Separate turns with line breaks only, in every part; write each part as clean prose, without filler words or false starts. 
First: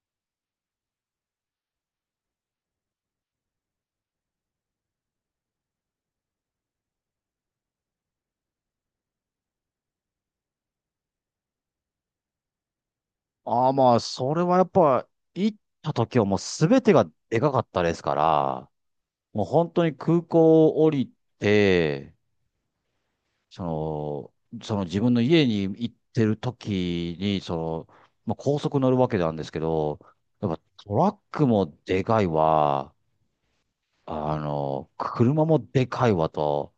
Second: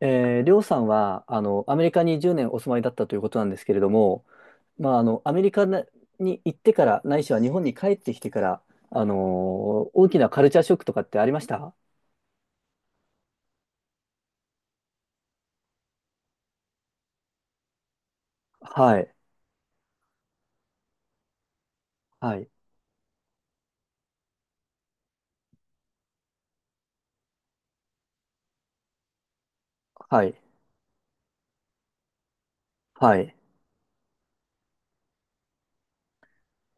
りょうさんは、アメリカに10年お住まいだったということなんですけれども、まあ、アメリカなに行ってから、ないしは日本に帰ってきてから、あの大きなカルチャーショックとかってありました？
ああ、まあ、それはやっぱ、行った時はもう全てがでかかったですから、
はい、
もう本当に空港を降りて、
はい、
その自分の家に行ってる時に、その、まあ、高速乗るわけなんですけど、
はい、
やっぱトラックもでかいわ、
はい。
あの、車もでかいわと、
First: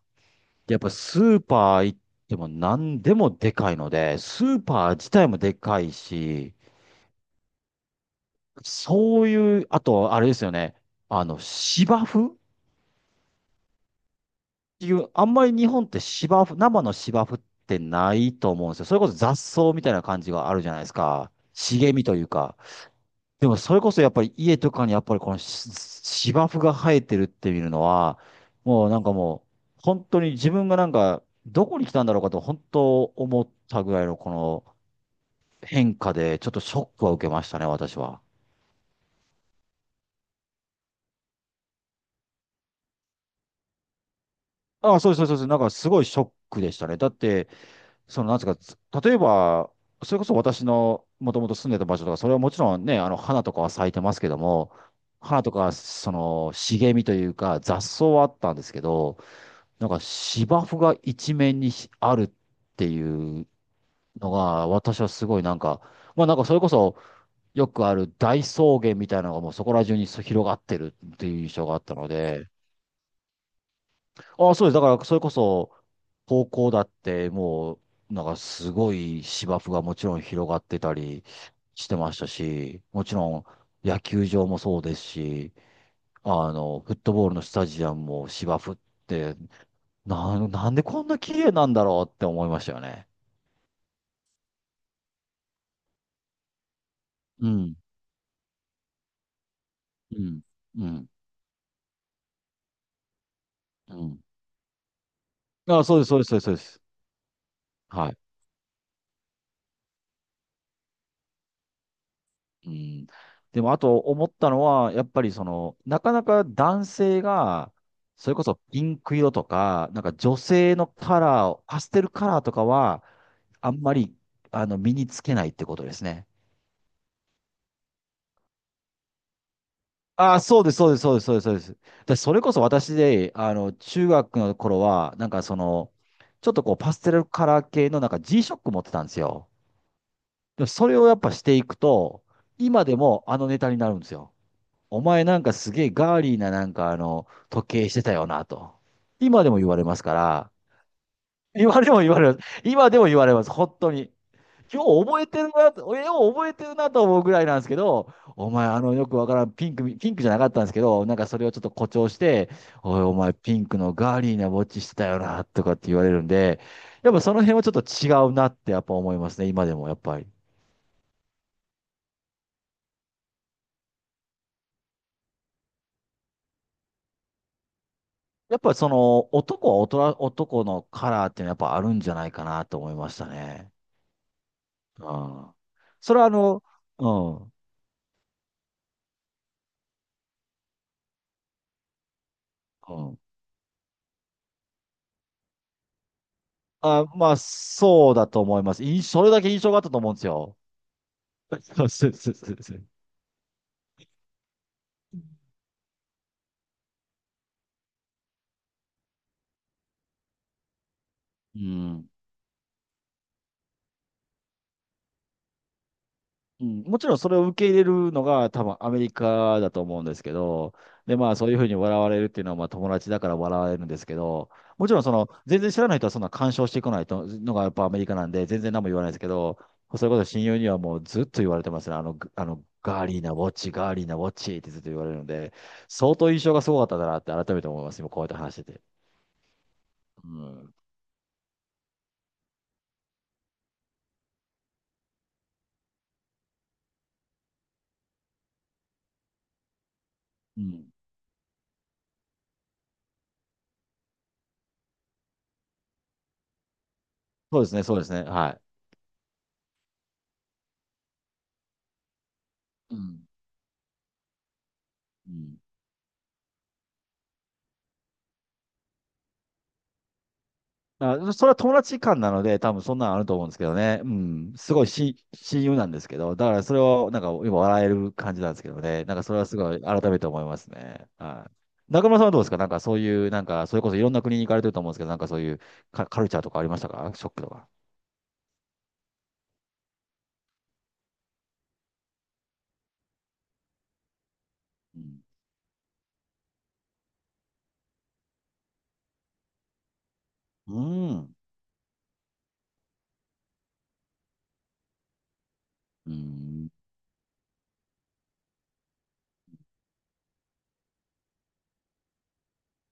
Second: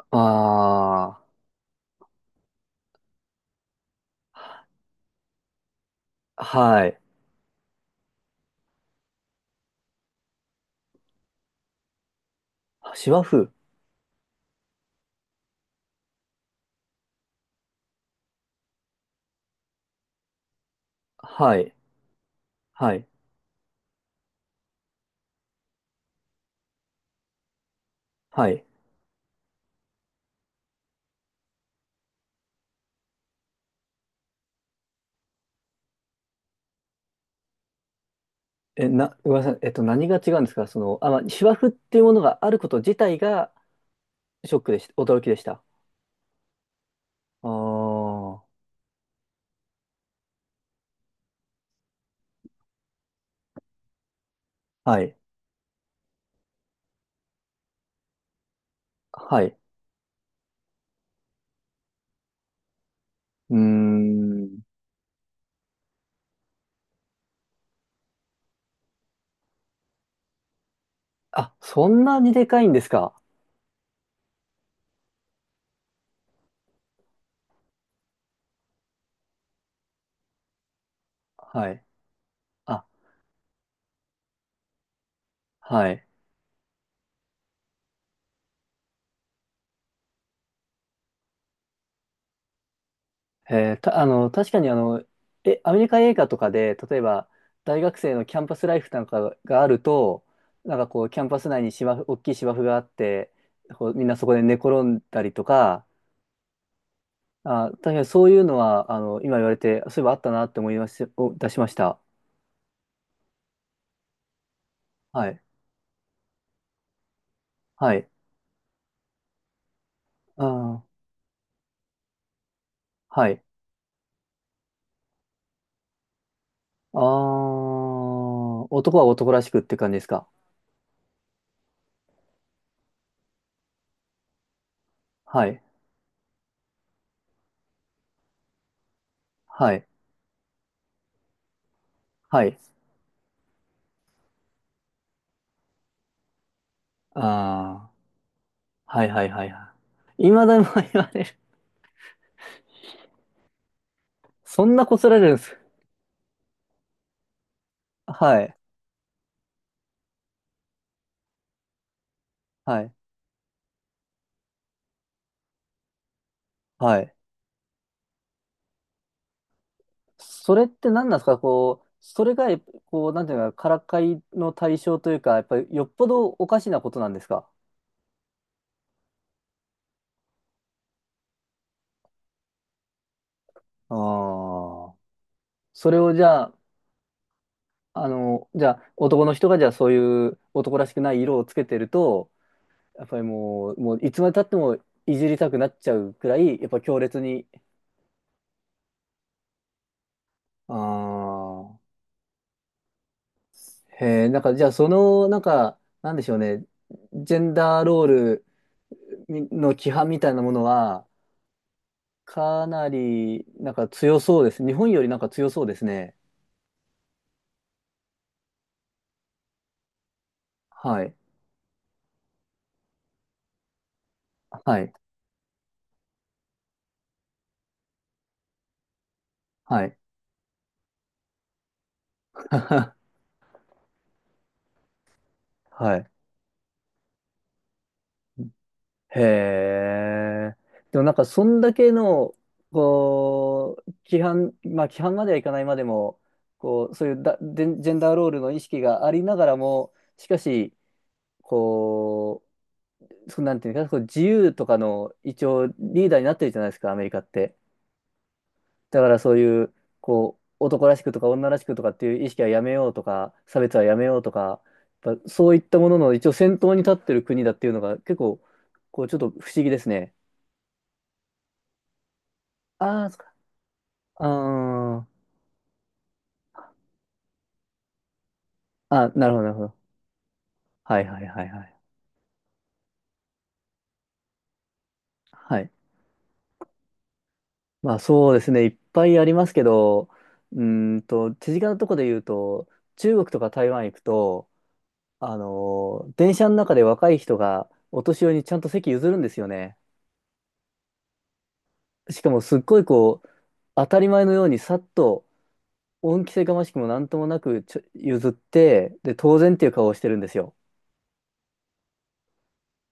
でやっぱス
あ
ーパー行っても何でもでかいので、スーパー自体もでかい
あ、
し、
はい。
そういう、あと、あれですよね。あの、芝生っ
シワ生。
ていう、あんまり日本って芝生、生の芝生ってないと思うんですよ。それこそ雑草みたいな感じがあるじゃないですか。
はい、
茂みというか。
はい、
でも、それこそやっぱり家とかにやっぱりこの芝生が生えてるって見るのは、
はい。
もうなんかもう、本当に自分がなんか、どこに来たんだろうかと、本当思ったぐらいのこの変化で、ちょっとショックは受けましたね、私は。
ごめんなさい。何が違うんですか？まあ、シワ生っていうものがあること自体がショックでした。
あ、そうです
驚
そうです
き
そ
で
うで
し
す。なん
た。
かすごいショックでしたね。だっ
あ
て、その、
あ、
なん
は
ですか、例えば、それこそ私のもともと住んでた場所とか、それはもちろんね、あの、花とかは咲いてますけども、
い、
花とか、その、茂みというか、雑草はあったんですけど、
はい。
なんか芝生が一面にあるっていう
うー
の
ん。
が、私はすごいなんか、まあなんかそれこそ、よくある大草原みたいなのがもうそこら中に広がってるっていう
あ、
印象があっ
そ
た
ん
の
なにで
で、
かいんですか？
あ、そうです。だから、それこそ、高校だって、もう、なんかすごい芝生がもちろん広がってたり
はい。
してましたし、
あ、
もちろん野球場もそうですし、
はい。
あの、フットボールのスタジアムも芝生って、なんでこんな綺麗なんだろうって思いましたよね。
えーた、あの、確かにアメリカ映画とかで、例えば、
うん。
大学生のキャンパスライフなんかがある
う
と、
ん。
なんか
う
こ
ん。
う、キャンパス内に芝生、大きい芝生があって、こう
う
みんな
ん。
そこで寝転んだりと
あ、
か、
そうです、そうです、そうです。そうです
あ、確かに
はい。
そういうのは、今言われて、そういえばあったなって思いまし、お出しました。
うん。でも、あと思ったのは、やっぱ
は
り
い。
その、なかなか男性が、
はい。
それこそピンク色とか、なんか女
あ
性の
ー、
カラーを、パステルカラーとかは、
はい。
あんまり、あの、身につけないってことですね。
あー、男は男らしくって感じですか？
ああ、そうです、そうです、そうです、そうです。そうです。で、それこそ私で、あの、中学の頃は、なんか
は
そ
い。
の、ちょっとこう、パステルカラー系のなんか g ショック持ってたんですよ。
はい。
でも、それをやっぱしていくと、
はい。
今でもあのネタになるんですよ。お前なんかすげえガーリーななんかあの、時計
ああ、
してたよなと。
はいはい
今
は
で
い
も言
は
われますか
い。未
ら、
だに言われる。
今でも言われます。今でも言われます。本当に。
そんな
よ
こ
う
すら
覚え
れるんで
てる
す。
なと、よう覚えてるなと思うぐらいなんですけど、
は
お
い、
前あのよくわからんピンク、ピンクじゃなかったんですけど、なんかそれをちょっと誇張して、
はい、
おいお前ピンクのガーリーなウォッチしてたよなとかって言われるんで、
は
やっ
い。
ぱその辺はちょっと違うなってやっぱ思いますね、今でもやっぱり。
それって何なんですか？こう、それが、こう、なんていうか、からかいの対象というか、やっぱりよっぽどおかしなことなんですか？
やっぱその男は大人、男のカラーっていうのはやっぱあるんじゃないかなと思いましたね。
ああ。
ああ。
それを
それ
じ
はあ
ゃあ、
の、うん、
男の人がじゃあそういう男らしくない色をつけてると、
う
やっぱ
ん。
りもう、もういつまで経ってもいじりたくなっちゃうくらい、やっぱ強
あ、
烈
まあ、
に。
そうだと思います。それだけ印象があったと思うんですよ。
あ
そ
あ。
うそうそうそう。
へえ、なんか、じゃあ、その、なんか、なんでしょうね、ジェンダーロールみの規範みたいなものは、
うん。
かなり、なんか強そうです。日本よりなんか強そうですね。
うん、もちろんそれを受け入れるのが多分アメリカだと思うんですけど、
はい。
で、まあそういうふうに笑われるっていうのはまあ友達だから笑われるんですけど、
は
も
い。
ちろんその全然知らない人はそんな干渉してこないとのがやっぱアメリカなんで全然何も言わないですけど、
はい。
そういうこと親友にはもうずっと言われてますね。あの、あのガー リーなウォッチ、ガーリーなウォッチってずっと言われるので、
はい。
相当印象がすごかったんだなって改めて思います。今こうやって話してて。
へ
う
え。
ん。
でもなんか、そんだけの、こう、規範、まあ、規範まではいかないまでも、こう、そういうだ、ジェンダーロールの意識がありながらも、しか
う
し、
ん。
こう、そうなんていうか、こう自由とかの一応リーダーになってるじゃないですか、アメリカって。
そうですね、そうですね。は
だからそういう、こう、男らしくとか女らしくとかっていう意識はやめよう
い。う
と
ん。
か、差別はやめようとか、やっぱ
う
そうい
ん
ったものの一応先頭に立ってる国だっていうのが結構、こう、ちょっと不思議ですね。
あ、それは友達間なので、多分そん
あ
な
あ、そ
の
っ
ある
か。
と思うんですけどね。うん。すごい
あ
し、親友なんですけど、だからそれをなんか今笑える感じなんですけど
あ、
ね。
あ
なんか
なる
そ
ほ
れ
ど、
は
なる
す
ほ
ご
ど。
い改めて思います
はい
ね。
はいはい
は
はい。
い。中村さんはどうですか、なんかそういう、なんかそれこそいろんな国に行かれてると思うんですけど、なんかそうい
は
う
い。
カルチャーとかありましたか、ショックとか？
まあそうですね、いっぱいありますけど、手近なとこで言うと、中国とか台湾行くと、
うん。
電車の中で若い人がお年寄りにちゃんと席譲るんですよね。
うん。
しかもすっごいこう、当たり前のようにさっと、
う
恩着せがま
ん
しくもなんともなく譲って、で、当然っていう顔をしてるんですよ。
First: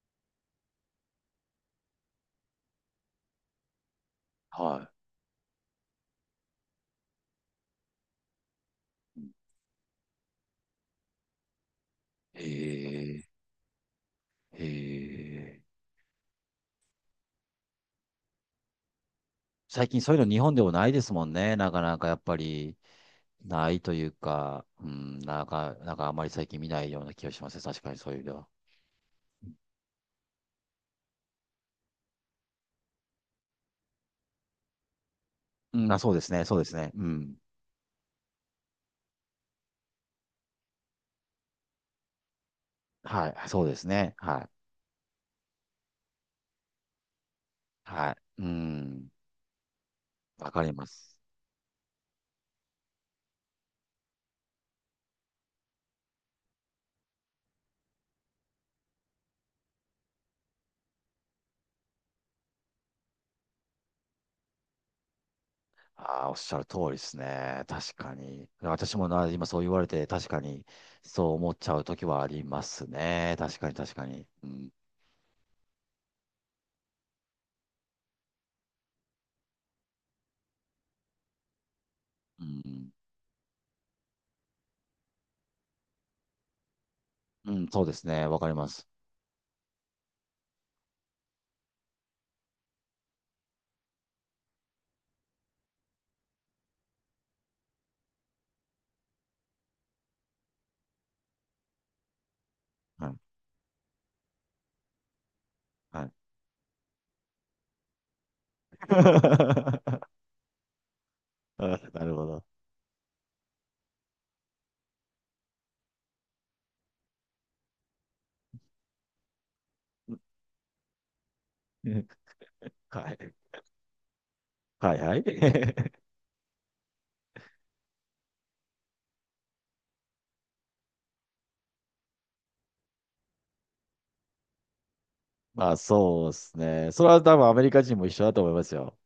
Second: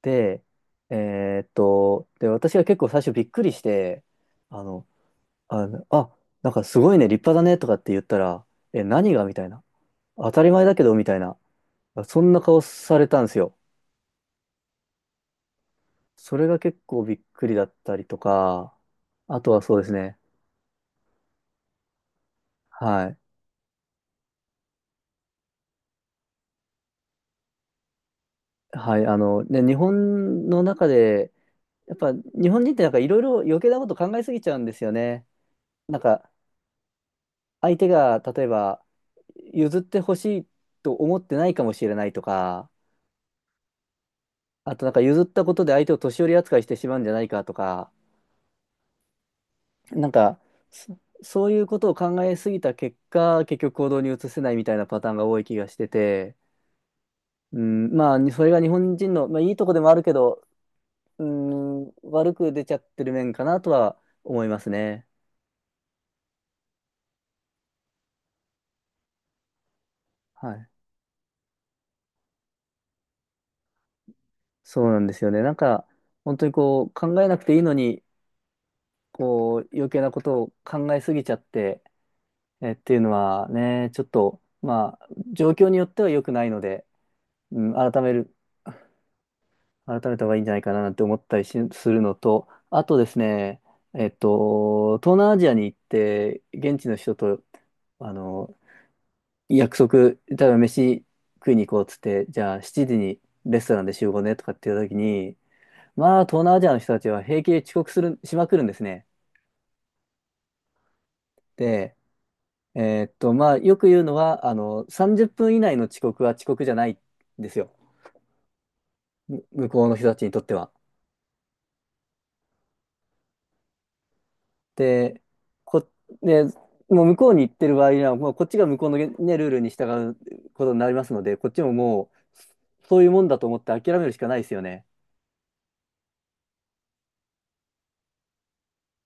で、私が結構最初びっくりして、あの、
は
あの、あ、なんかすごいね、立派だねとかって言ったら、え、何がみたいな。当たり前だけどみたいな。そんな
い。
顔され
へ
た
え。
んですよ。
へえ。
それが結構びっくりだったりとか、あとはそうで
最
す
近そう
ね。
いうの日本でもないですもんね。なかなかやっぱり。
はい。
ないというか、うん、なんか、なんかあまり最近見ないような気がしますね。確かにそういう意味では。
はい。ね、日本の中で、やっぱ日本人ってなんかいろいろ余計なこと考えすぎちゃうんですよね。
うん、あ、
なん
そうで
か
すね、そうですね。うん。
相手が例えば譲ってほしいと思ってないかもしれないとか、
はい、そうですね。はい。
あとなんか譲ったことで相手を年寄り扱いしてしまうんじゃないかとか、
はい。うん。
なんか
わかりま
そ、
す。
そういうことを考えすぎた結果、結局行動に移せないみたいなパターンが多い気がしてて、うん、まあ、にそれが日本人の、まあ、いいとこでもあるけど、うん、悪く出ちゃってる面かなとは思いますね。
ああ、おっしゃる通りですね。確かに。私もな、今そう言われて、確か
は
に、
い。
そう思っちゃう時はありますね。確かに、確かに。うん。
そうなんですよね。なんか、本当にこう、考えなくていいのに、こう、余計なことを考えすぎちゃって、
う
っ
ん。
ていうのはね、ちょっと、まあ、状況によっては良くないので、
う
う
ん、
ん、
そうですね。わかります。
改めた方がいいんじゃないかななんて思ったりしするのと、あとですね、東南アジアに行って、現地の人と、あの、約束、例えば飯食いに行こうっつって、じゃあ7時
はい。
にレストランで集合ねとかっていう時に、
はい。
まあ東南アジアの人たちは平気で遅刻する、しまくるんですね。
な
で、
るほど。
まあよく言うのは、30分以内の遅刻は遅刻じゃないんですよ。向こうの人たちにとっては。
はい。はい、は
で、こ、
い。
で、もう向こうに行ってる場合には、もうこっちが向こうの、ね、ルールに従うことになりますので、こっちももう、そういうもんだと思って諦めるしかないですよね。
まあそうですね。それは多分アメリカ人も一緒だと思いますよ。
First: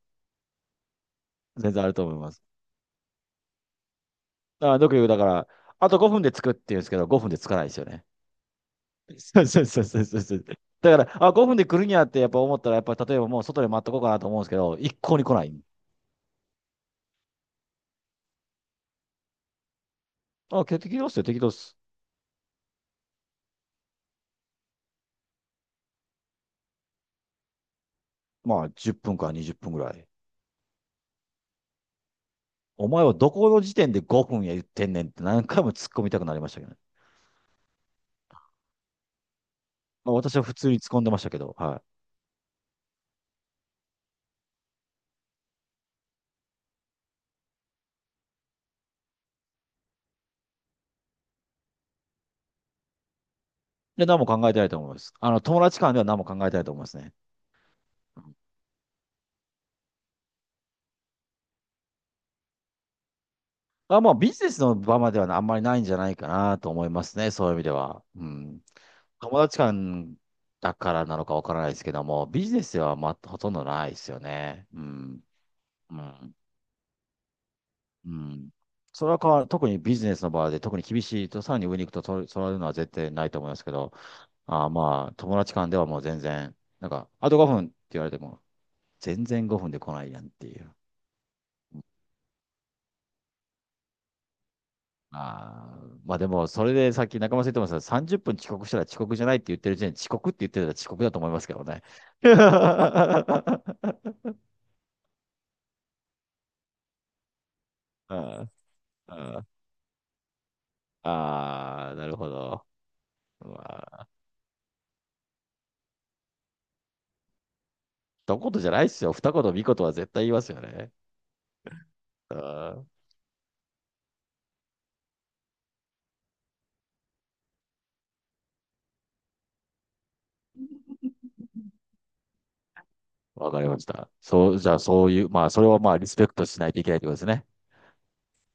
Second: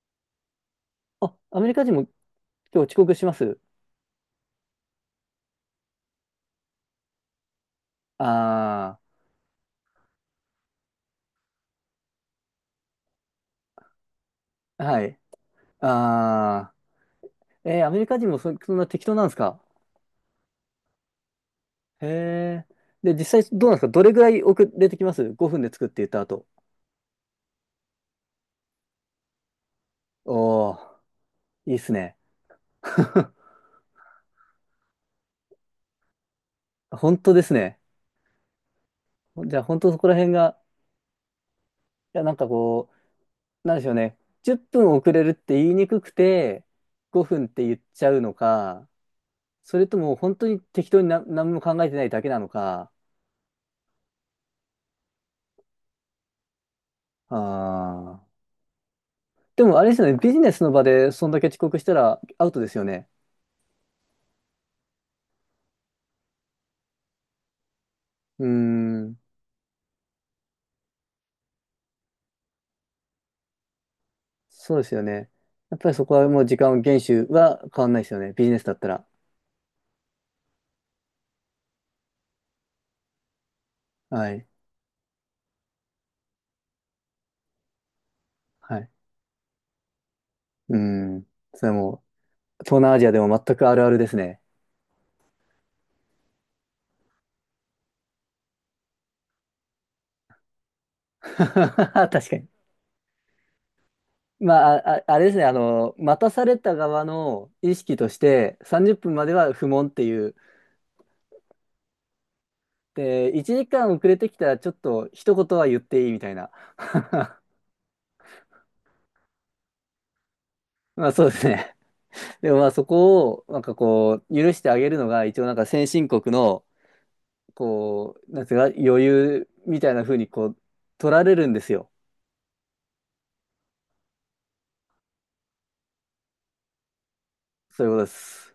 あ、アメ
全
リ
然
カ
あ
人
る
も
と思います。
今日遅刻します。
あ、よく言う、だから、あと5分で着くって言うんですけど、5分で着かないですよね。
あ
そうそうそうそうそうそう。だから、あ、5分で来るんやってやっぱ思ったら、やっぱ例えばもう外で待っとこうかなと思うんですけど、
あ、
一
はい。
向に来ない。
ああ、アメリカ人もそんな適当なんですか？
あ、適当っすよ、適当っす。
へえ。で、実際どうなんですか？どれぐらい遅れてきます？ 5 分で作って言った後？
まあ10分から20分ぐらい。
おお、いいっすね。
お前はど この時点で5分や言ってんねんって何回も突っ込みたくなりましたけどね。
本当ですね。じゃあ本当そこ
ま
ら
あ
辺
私は普
が、
通に突っ込んでましたけど、はい。
いや、なんかこう、なんでしょうね。10分遅れるって言いにくくて、5分って言っちゃうのか、それとも本当に適当にな何も考えてないだけなのか。
で、何も考えてないと思います。あの、友達間では何も考えてないと思いますね。
ああ。でもあれですよね。ビジネスの場でそんだけ遅刻したらアウトですよね。
あ、まあ、ビジネスの場まではあんまりないんじゃないかなと思いますね。そういう意味では。う
うー
ん。
ん。
友達間だからなのかわからないですけども、ビジネスでは、まあ、ほとんどないですよね。
そう
う
ですよ
ん。
ね。やっぱり
う
そこは
ん。
もう時間を厳守は変わんないで
う
すよね。ビジ
ん。
ネスだったら。
それは変わる、特にビジネスの場で、特に厳しいと、さらに上に行くと、そういうのは絶対ないと思いますけど、
はい。
あ、まあ、友達間ではもう全然、なんか、あと5分って言われても、
はい。
全然5分で来ないやんっていう。
うーん。それはもう、東南アジアでも全くあるあるですね。
ああ、まあでも、それでさっき中村さん言ってました30分遅刻したら遅刻じゃないって言ってる時点で遅刻って言ってたら遅刻だと思いますけどね。
確かに。
あ
まあ、あれですね。待たされた側の意識とし
あ、
て、30分までは不問っていう。
ああなるほど。
で、1
ま
時間遅
あ、
れてきたらちょっと一言は言っていいみたいな。
一言じゃないですよ。二言、三言は絶対言いますよね。
まあそうですね。でもまあそ
あ
こをなんかこう許してあげるのが一応なんか先進国のこう、なんていうか、余裕みたいな風にこう、取られるんですよ。
あ、わかりました。そう、じゃあそういう、まあそれをまあリスペクトしないといけないってことですね。
そういうことです。